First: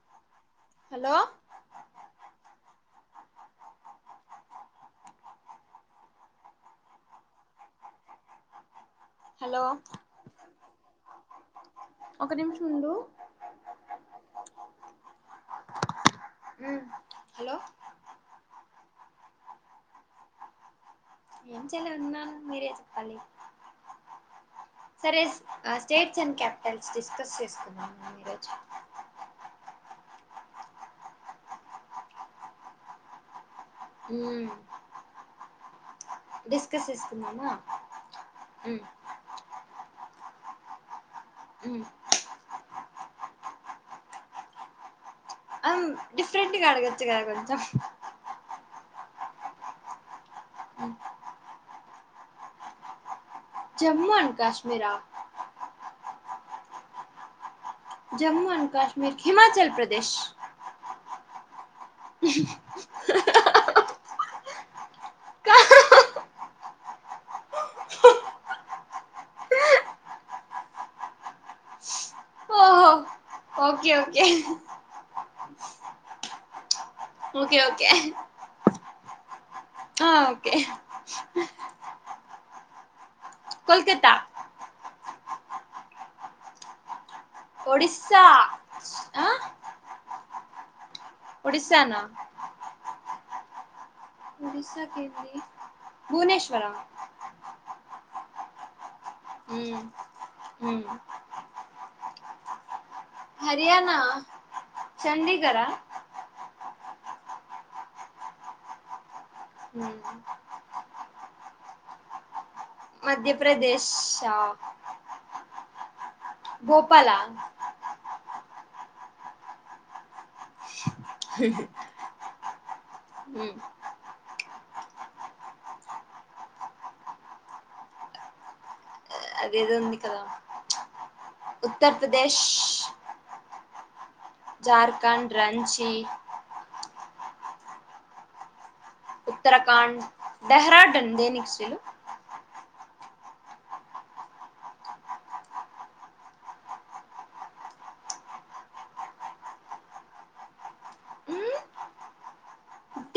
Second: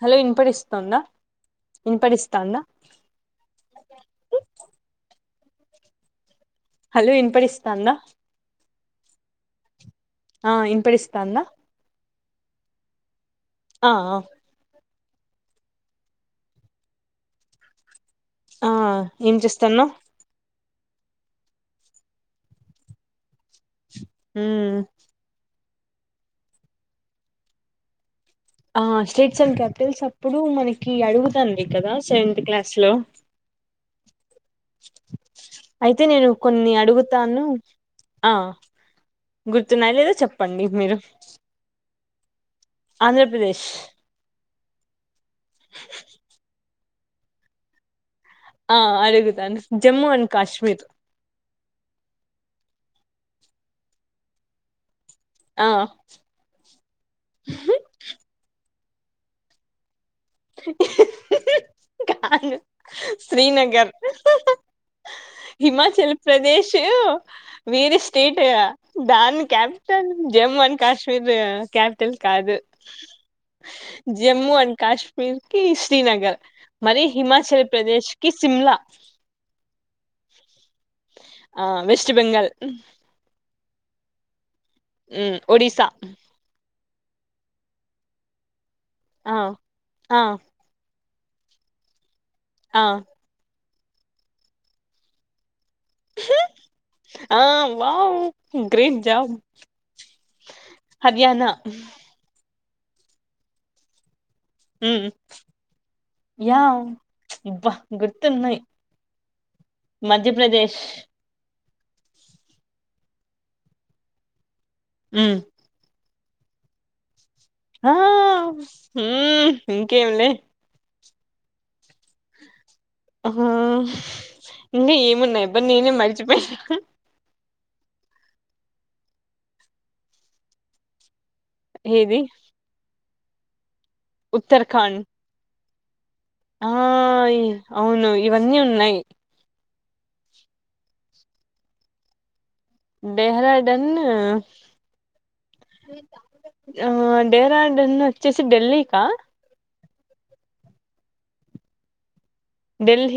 అ hello విన్పటిస్తుందా hello విన్పటిస్తాందా hello విన్పడిస్తాందా హలో ఇన్పడిస్తాందా ఒక నిమిషం ఉండు అ ఆ ఉమ్ హలో ఆ ఏం చేస్తున్నావ్ ఏం చేయలేదున్నాను మీరే చెప్పాలి ఉమ్ ఆ స్టేట్స్ అండ్ క్యాపిటల్స్ డిస్కస్ చేసుకున్నాం ఆ స్టేట్స్ అండ్ క్యాపిటల్స్ అప్పుడు మనకి అడుగుతాంది కదా సెవెంత్ క్లాస్ లో ఉమ్ అయితే నేను కొన్ని అడుగుతాను ఆ మ్మ్ గుర్తున్నాయో లేదో చెప్పండి మీరు మ్మ్ ఆంధ్రప్రదేశ్ అమ్ డిఫరెంట్గా అడగచ్చు కదా కొంచెం ఆ అడుగుతాను జమ్మూ అండ్ కాశ్మీర్ జమ్మూ అండ్ కాశ్మీరా ఆ జమ్మూ అండ్ కాశ్మీర్ హిమాచల్ ప్రదేశ్ కాదు శ్రీనగర్ హిమాచల్ ప్రదేశు వేరే స్టేట్ ఇక దాని capital Jammu and Kashmir capital కాదు ఓహో okay okay Jammu and Kashmir కి శ్రీనగర్ మరి ఓకే హిమాచల్ ఓకే ప్రదేశ్ కి సిమ్లా ఆ ఓకే ఆ వెస్ట్ బెంగాల్ కోల్కత్తా ఉ ఒడిసా ఒడిస్సా ఆ ఆ ఒడిశా నా ఆ ఒడిస్సా కి ఏంటి ఆ wow green jam Haryana Haryana హ్మ్ చండీగఢ యా ఇబ్బ గుర్తున్నయి మధ్యప్రదేశ్ మధ్యప్రదేశా మ్మ్ భోపాల ఆ మ్మ్ ఇంకేంలే హ ఇంగ ఏమున్నాయబ్బ నేనే మరిచిపోయ్నా అదేదో ఉంది కదా ఏది ఉత్తర్ప్రదేశ్ ఉత్తరాఖండ్ ఝార్ఖండ్ రంచీ ఆ అవును ఇవన్నీ ఉన్నాయి టకాండ్ డెహ్రాడున్ దేనికి శ్రీలు డెహ్రాడున్ ఆ డెహ్రాడున్ వచ్చేసి ఢెల్లీకా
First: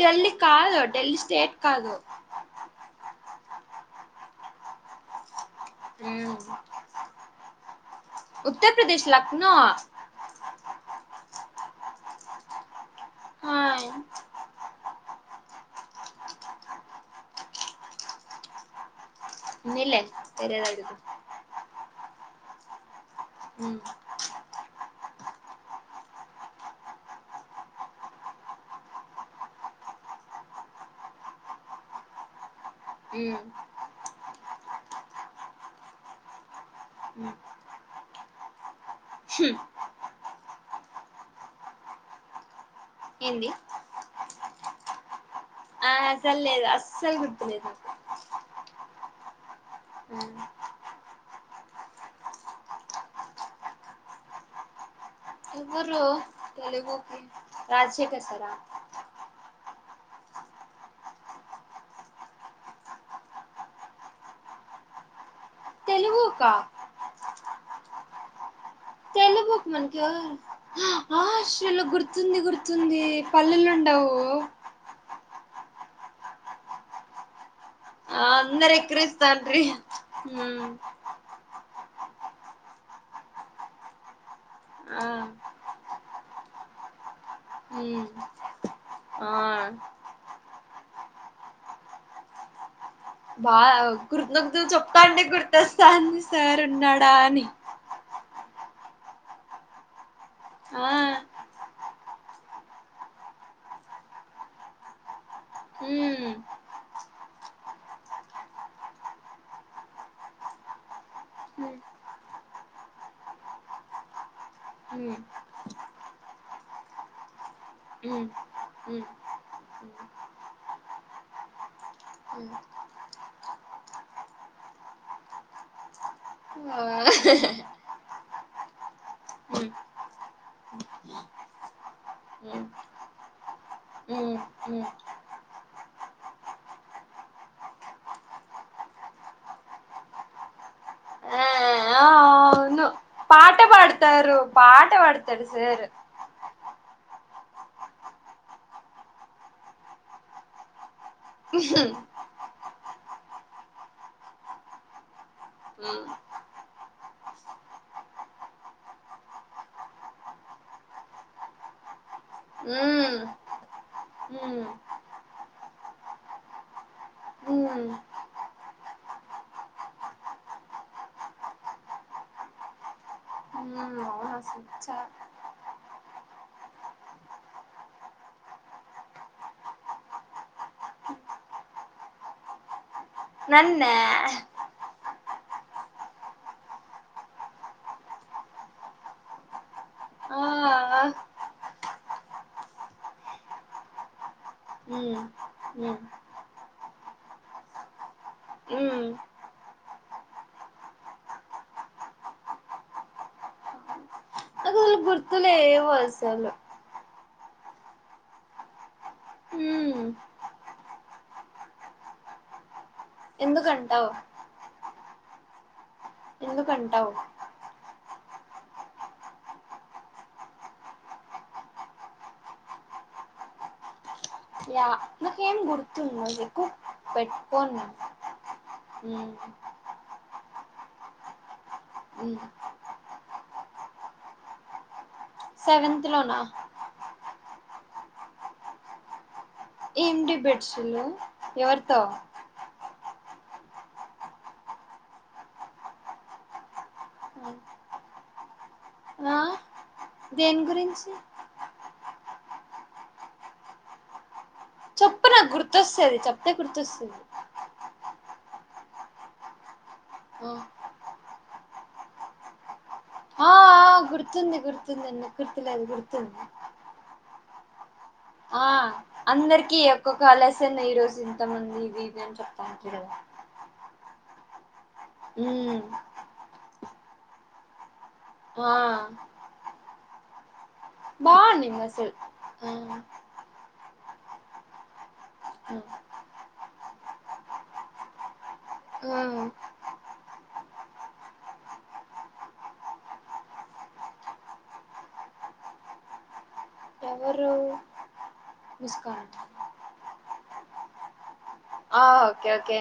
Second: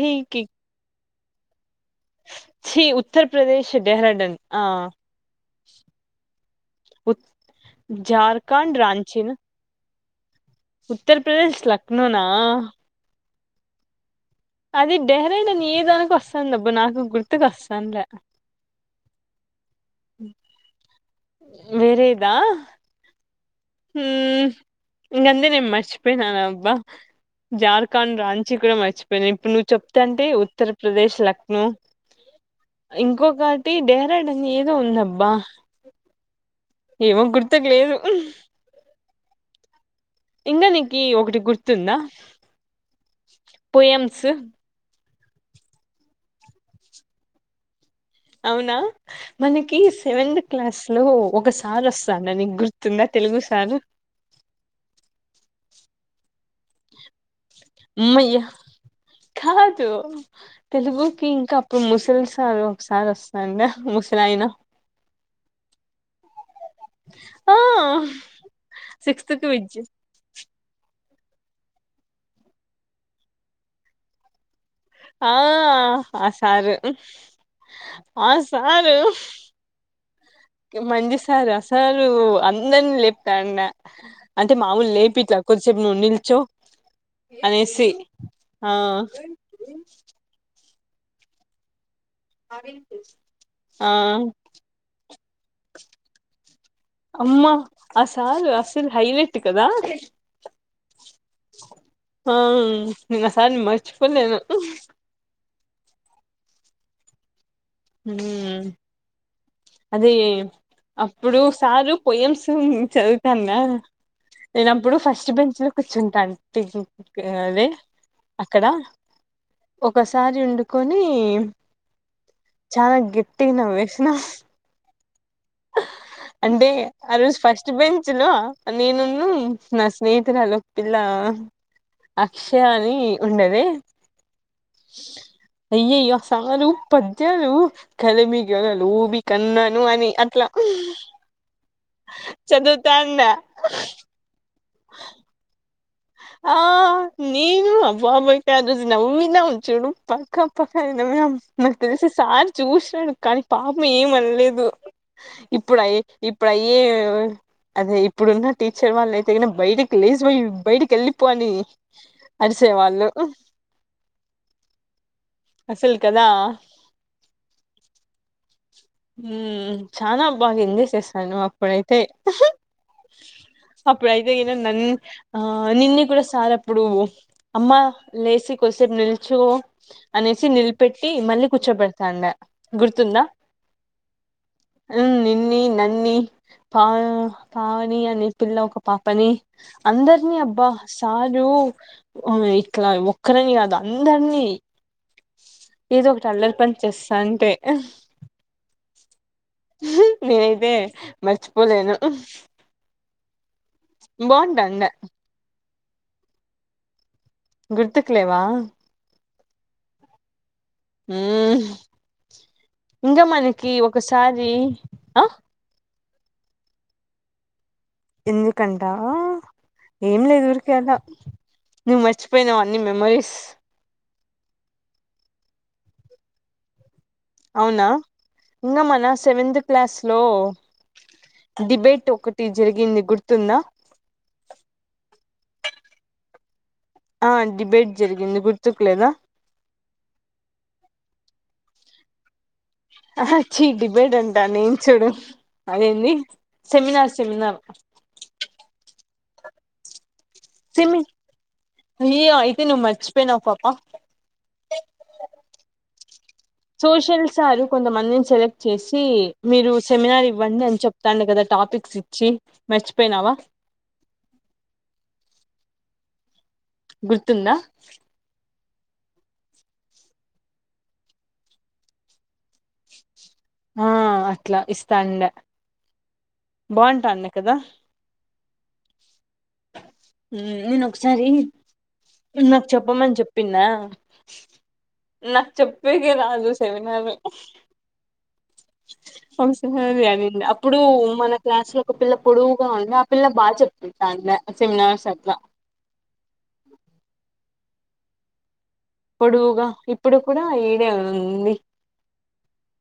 ఢెల్లీ కాదు ఢెల్లీ స్టేట్ కాదు ఉత్తర్ప్రదేశ్ డెహ్రాడున్ ఆ ఝార్ఖండ్ ఉత్తరప్రదేశ్ రాంచీన్ లక్నో ఉత్తర్ప్రదేశ్ లక్నోనా ఆయ్ అది డెహ్రాడున్ ఏదానికొస్తాందబ్బ నాకు గుర్తుకు వస్తాను ల ఉన్నిలే వేరేదడుగు దా హ్మ్ ఇంగన్నీ నేన్ మర్చిపొయినానబ్బా జార్ఖాండ్ రాంచి కూడా మర్చిపోయిన ఇప్పుడు నువ్వు చెప్తాంటే ఉత్తరప్రదేశ్ లక్నో ఇంకొకటి డెహ్రాడున్ ఏదో ఉందబ్బా ఏమో గుర్తుకు లేదు ఇంగా నీకి ఒకటి గుర్తుందా ఏంది పొయమ్స్ ఆ అసల్లేదు అస్సలు గుర్తులేదు అవునా మనకి సెవెంద్ క్లాస్ లో ఒక సారొస్తాన్న నీకు గుర్తుందా తెలుగు సారు ఇవురు తెలుగుకి రాజశేఖర్ అమ్మయ్య సారా కాదు తెలుగుకి ఇంకా అప్పుడు ముసలి సారు ఒక సారొస్తాండ ముసిలాయినా ! ! ! ! ! ! ! ! ! ! ఆ సిక్స్త్ కి తెలుగుక్ విద్య మన్క్య ఆ శ్రీలు గుర్తుంది గుర్తుంది పల్లెలుండవు ఆ ఆ సారు ఆ అందరు సారు ఎక్కిరిస్తాండ్రి ఉమ్ మంజి సారు ఆ సారు అందరినీ లేపుతాండా అంటే మామూలు ఆ లేపిట్లా కొద్దిసేపు నువ్వు నిల్చో అనేసి ఉమ్ ఆ ఆ అరి బా గుర్దుదును చెప్తాంటే గుర్తస్తాంది సారు అమ్మా ఆ సాలు అసలు హైలైట్ కదా ఆ ఆ నిన్ ఆ సార్ని మర్చుపోలేను ఉమ్ హ్మ్ అదే అప్పుడు సారు పొయమ్స్ చదువుతాన్న ఉమ్ నేనప్పుడు ఉమ్ ఫస్ట్ బెంచ్ లో కూర్చుంటాంటి ఉమ్ అక్కడ ఒకసారి వండుకొని ఉమ్ చనా గెట్టిగ నవ్వేసిన అంటే ఆ రోజు ఉమ్ ఫస్ట్ బెంచ్ చ్ లో నేనున్న ఆ నా స్నేహితురాలో పిల్ల అక్షయ అని ఉండేది ఉ అయ్యయ్యో సారు పద్యాలు కలిమి గళ లోబి కన్నాను అని అట్ల ఆ ఆ అవును చదువుతానా పాట పాడతారు పాట పాడతడు సార్ ఆ నేను అబొయ్ కాజస్ నవ్వినమ్ చుడు పక్క పక మేడం నాకు హ్మ్ తెలిసి సార్ చూసినాను కానీ పాపం ఏమనలేదు ఇప్పుడ ఇప్పుడు అయ్యే అదే ఇప్పుడున్న టీచర్ వాళ్ళు అయితే గీన బయటకి లేసిమరి బయటికి వెళ్లిపో అని అరిసే వాళ్ళు హ్మ్ హ్మ్ అసలు కదా హ్మ్ ఊ చానాబా ఎంజాయ్ చేస్తాను అప్పుడైతే ఉహు ఊ అవును ఇగ ఈన అసలు నన్ చా ఆ ఆ నిన్ని కూడా సార్ అప్పుడు అమ్మ లేసి కొద్దిసేపు నిల్చు అనేసి ని నిల్పేట్టి మళ్ళీ కూర్చోబడతాండ గుర్తుందా నన్న ఊ నిన్నీ నన్నీ పా పావని అనే పిల్ల ఒక పాపని అందరినీ ఆ అబ్బా ఆ సారు కు ఇట్లా ఒక్కరని కాదు అందరినీ ఊ ఏదో ఒకటి అల్లరి పని చేస్తా అంటే హ్మ్ ఉహు నేనైతే మర్చిపోలేను బాగుంటాంద కుర్తులేవు అసలు గుర్తుకులేవా హ్మ్ ఇంకా మనకి ఎందుకంటావ్ ఒకసారి అ ఎందుకంటవ్ ఎందుకంటవా ఏం లేదు ఊరికె అలా నువ్వు మర్చిపోయినావన్ని మెమరీస్ యా నాకేం గుర్తుంద నీకు అవునా ఇంకా నేను మన హ్మ్ సెవెంత్ క్లాస్ లో డిబేట్ హ్మ్ ఒకటి జరిగింది గుర్తుందా సెవెంత్ లోనా ఆ డిబేట్ జరిగింది గుర్తుకు లేదా ఏం డిబెట్సులు ఎవరితో అహ చీ డిబేడంటా నేను చూడు అదేంది సెమినార్ సెమినార్ ఆ దేని గురించి ఈయ అయితే నువ్ మర్చపోయినవా పాప చొప్పు నాకు గుర్తొస్తది చెప్ సోషల్ సారు కొందం మందిని సెలెక్ట్ చేసి మీరు సెమినార్ ఆ ఇవ్వండి అని చెప్తాండు కదా టాపిక్స్ ఇచ్చి మర్చ్ పెనావా ఆ గుర్తుంది గుర్తుంది ఎందుకు గుర్తులేదు గుర్తుంది గుర్తుందా ఆ అందరికిీ ఒక్కొక్క ఆలస్యన్ని ఈరోజు ఇంతమంది ఇది ఇది అని చెప్తాను ఆ అట్లా ఇస్తా మ్మ్ హ్ బాగుంటాంది కదా ఆ నేను ఒకసారి బాగుండింది అసలు నాకు ఆ చెప్పమని చెప్పిందా నాకు ఆ చెప్పడం రాదు సెమినార్ ఆ, ఒక్కసారి అనింది ఇప్పుడు మన క్లాస్ లో ఒక పిల్ల పొడువుగా ఉంది ఆ పిల్ల బాగా చెప్తుంది సెమినార్స్ అట్లా ఎవరు ముస్కాన్ పొడువుగా ఇప్పుడు కూడా ఈడే ఉంది ఆ ఓకే ఓకే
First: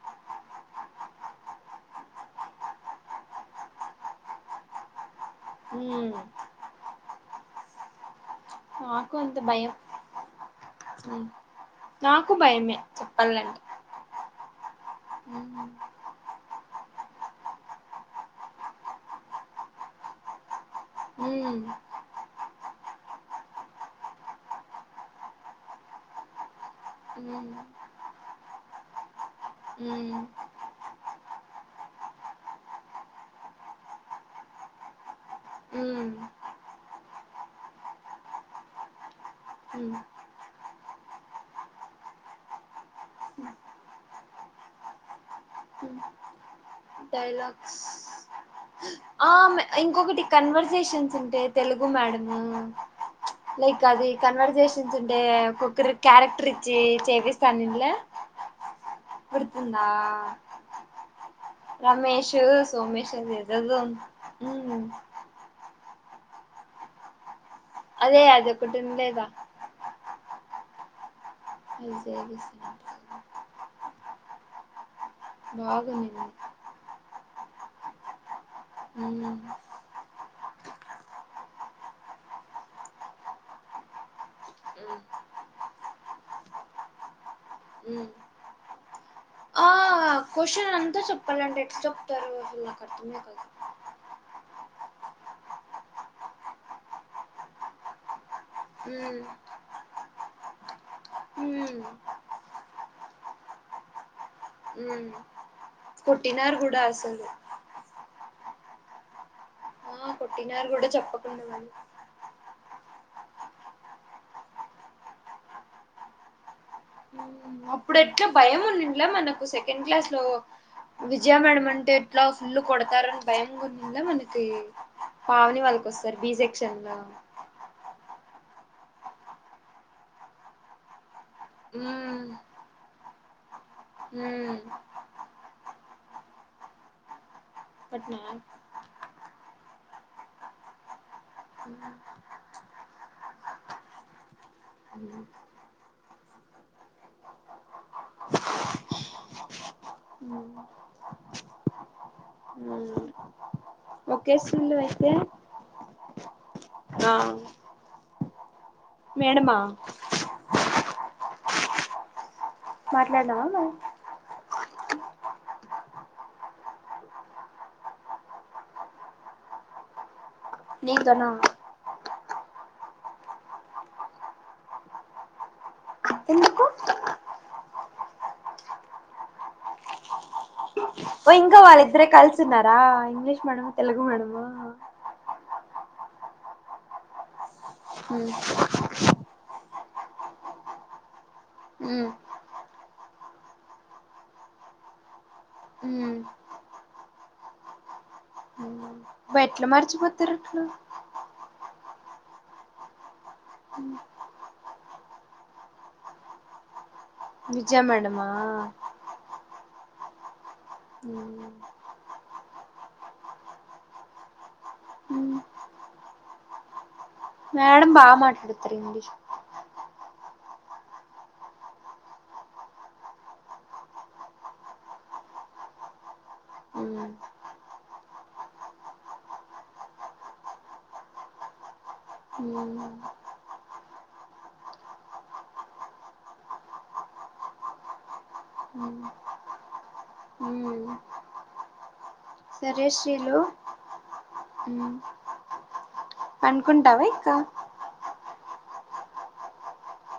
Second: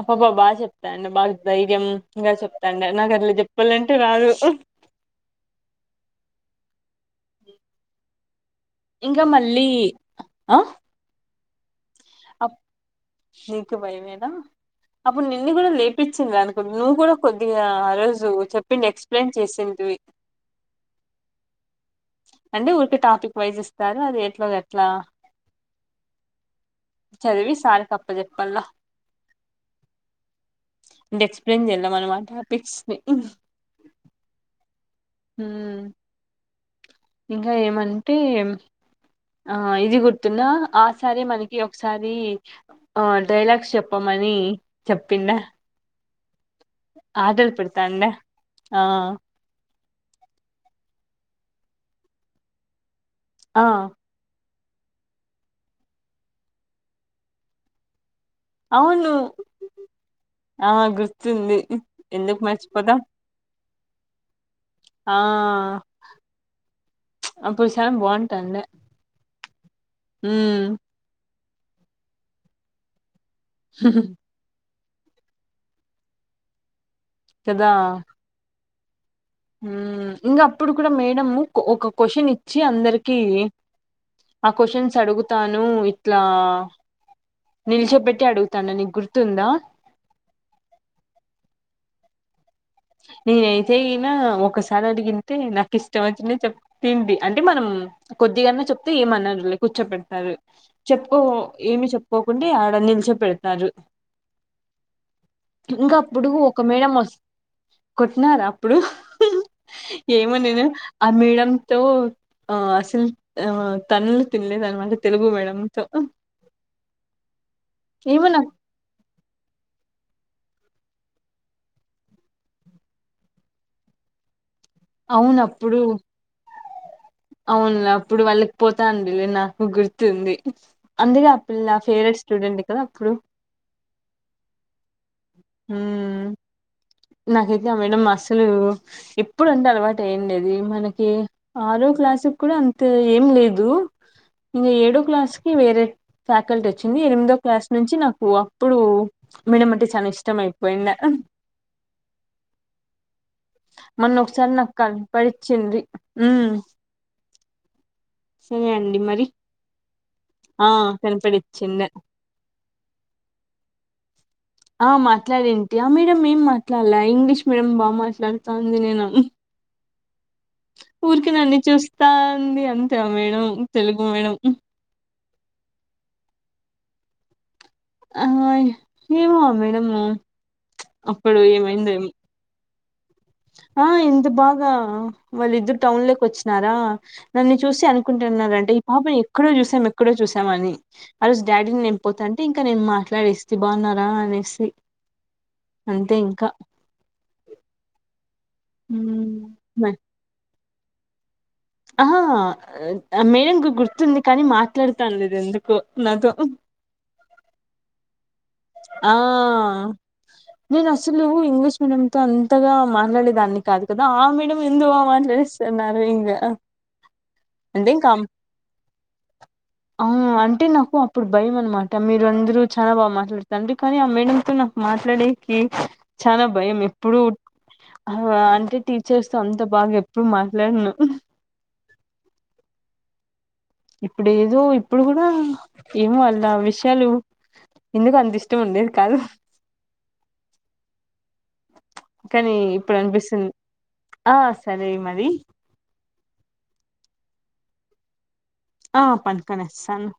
అప్పబా బాగా చెప్తాంది బాగా ధైర్యయంగా చెప్తాంది నాకు అట్లా చెప్పాలంటే రాదు [inaudible] మ్మ్ నాకు ఇంకా ఉంది మళ్ళీ భయం ఆ నాకు అప్ భయమే చెప్పాలంటే నీకు భయమేన అప్పుడు నిన్ను ఉమ్. కూడా లేపించింది అనుకుంటా నువ్వు కూడా కొద్దిగా ఆ రోజు చెప్పింది ఎక్స్ప్లెయిన్ చేసింటువి హు అంటే ఊరికే టాపిక్ వైజ్ ఇస్తారు అది ఎట్లో గట్లా హ్మ్ చదివి సార్కి అప్ప చెెప్పలా హ్మ్ అంటే ఎక్స్ప్లెయిన్ చేయాలి ఆ టాపిక్స్ ని మ్మ్ ఇంకా ఏమంటే ఆ హ్మ్ ఇది గుర్తుందా ఆ సారే మనకి ఒకసారి ఆ డైలాగ్స్ చెప్పమని చెప్పిండా హ్మ్. అడల్ డైలాగ్స్ పెడుతాండ ఇంకొకటి కన్వర్సేషన్స్ ఉండే తెలుగు మేడము ఆ లైక్ అది కన్వర్జేషన్ అంటే ఒకక్కరి క్యారెక్టర్ ఇచ్చి చేపిస్తంది ఇనలే అవును గుర్తుందా ఆ గుర్తుంది రమేష్ ఎందుకు మర్చిపోతాం సోమేష్ అది ఎదేదో ఆ అప్పుడు సాంగ్ అదే బాగుంటండే అదొకటి ఉండేదా మ్మ్ అజేగి హ్హ్ హు బాగుంది కదా ఇంగా అప్పుడు కూడా మేడం ఒక క్వశ్చన్ ఇచ్చింది వచ్చి అందరికి ఆ క్వశ్చన్స్ హ్మ్ అడుగుతాను ఇట్లా నిల్చోపెట్టి అడుగుతాను నీకు గుర్తుందా ఆ క్వశ్చన్ అంతా చెప్పాలంటే కష్టం తర్వాత నేనయితే గినా ఒకసారి అడిగితే నాకు ఇష్టం వచ్చిందని చెప్పింది అంటే మనం కొద్దిగాన్నా చెప్తే హ్మ్ ఏమన్నారులే కూర్చోబెడతారు హ్మ్ ఏమి చెప్పుకోకుండా ఉంటే ఆడ నీల్చొ బెడుతారు హ్మ్ పెడతారు ఇంకా అప్పుడు కొట్టినారు ఒక గూడా మేడం వస్తే అసలు ఉన్నారా అప్పుడు ఆ ఏమో నేను కొట్టినారు గూడా ఆ చెప్పకుండా వాళ్ళు మేడంతో అసలు ఆ తన్నులు తిల్లేదు అన్నమాట తెలుగు మేడంతో అప్పుడు ఎట్లా ఏమో నాకు భయం ఉండిండ్లే మనకు సెకండ్ క్లాస్ లో విజయ మేడం అంటే ఎట్లా ఫుల్ కొడతారని భయం గుడిందా మనకి పావని వాళ్ళకు వస్తారు బి సెక్షన్ ల అవును లే అప్పుడు వాళ్ళకి పోతంది లే నాకు గుర్తుంది. అందుకే అప్పు పిల్ల నా ఫేవరెట్ స్టూడెంటె కదా అప్పుడు హ్ హ్ నాకైతే ఆ మేడం బట్ నాక్ అసలు ఇప్పుడంటే అలవాటు ఏం లేదు మనకి ఆరో క్లాసుకు కూడా అంతే ఏం లేదు ఇంగ ఏడో క్లాస్కి వేరే ఫ్యాకల్టీ వోచ్చింది. ఎనిమిదో క్లాస్ నుంచి నాకు అప్పుడు మేడంటే ఇ ఇష్టము ఎక్కువైంది మొన్న ఒకసారి నాకు ఒకేషన్లో అయితే కనపడిచ్చింది ఉమ్ ఆ సరే అండి మరి మేడమా ఆ కనిపడి చిన్న మాట్లాడినావ మరి ఆ మాట్లాడేంటి ఆ మేడం ఏం మాట్లాడ్లే ఇంగ్లీష్ మీడియం బాగా మాట్లాడుతంది. నేను నీతోనా ఊరికే నన్ను చూస్తా ఉంది. అంతే ఆ మేడం తెలుగు మేడం ఎందుకు ఆ ఏమో ఆ మేడము హొ ఇంకా వాళ్ళు ఇద్దరే కలిసి ఉన్నారా ఆ ఇంత బాగా వాళ్ళిద్దరు టౌన్ లోకి వోచ్చినారా నన్ను చూసి అనుకుంటున్నరాంట ఈ పాపను ఎక్కడో చూసాం ఎక్కడో చూసం ఆని ఆ రోజు డాడీ నేను మ్మ్ పోతంటే ఇంకా నేను మాట్లాడేస్థి బాగున్నారా అనేసి అంతే మ్మ్ ఇంకా ఉమ్. ఎట్లా మ- మర్చిపోతారు అట్ల ఆ మేడం కు గుర్తుంది కానీ మాట్లాడుతా లేదు ఎందుకో నాతో విజయా మేడం ఆ నేను అసలు మ్మ్ ఇంగ్లీష్ మేడం తో అంతగా మాట్లాడేదాన్ని కాదు కదా ఆ మేడం ఎందుకో మాట్లాడేస్తాది. న్నారు ఇంగ మేడం బాగా మాట్లాడతారు. ఇంగ్లీష్ అ అంటే నాకు అప్పుడు భయం అన్మాట మీరు అందరు చాలా బాగా మాట్లాడు తండ్రీ కానీ ఆ మేడంతో నా మాట్లాడేకి చాలా భయం ఉమ్ ఎప్పుడు ఉ ఆ అంటే టీచర్స్ తో అంత బాగా ఎప్పుడు మాట్లాడను హ్ ఇప్పుడు ఏదో ఇప్పుడు కూడా ఏమో ఆళ్ళ విషయాలు ఎందుకు అనిపిస్తు హ్ హు కానీ ఇప్పుడు అనిపిస్తుంది. ఆ సరే మరి పండుకుంటావా ఇంకా ఆ పండుకొని వస్తను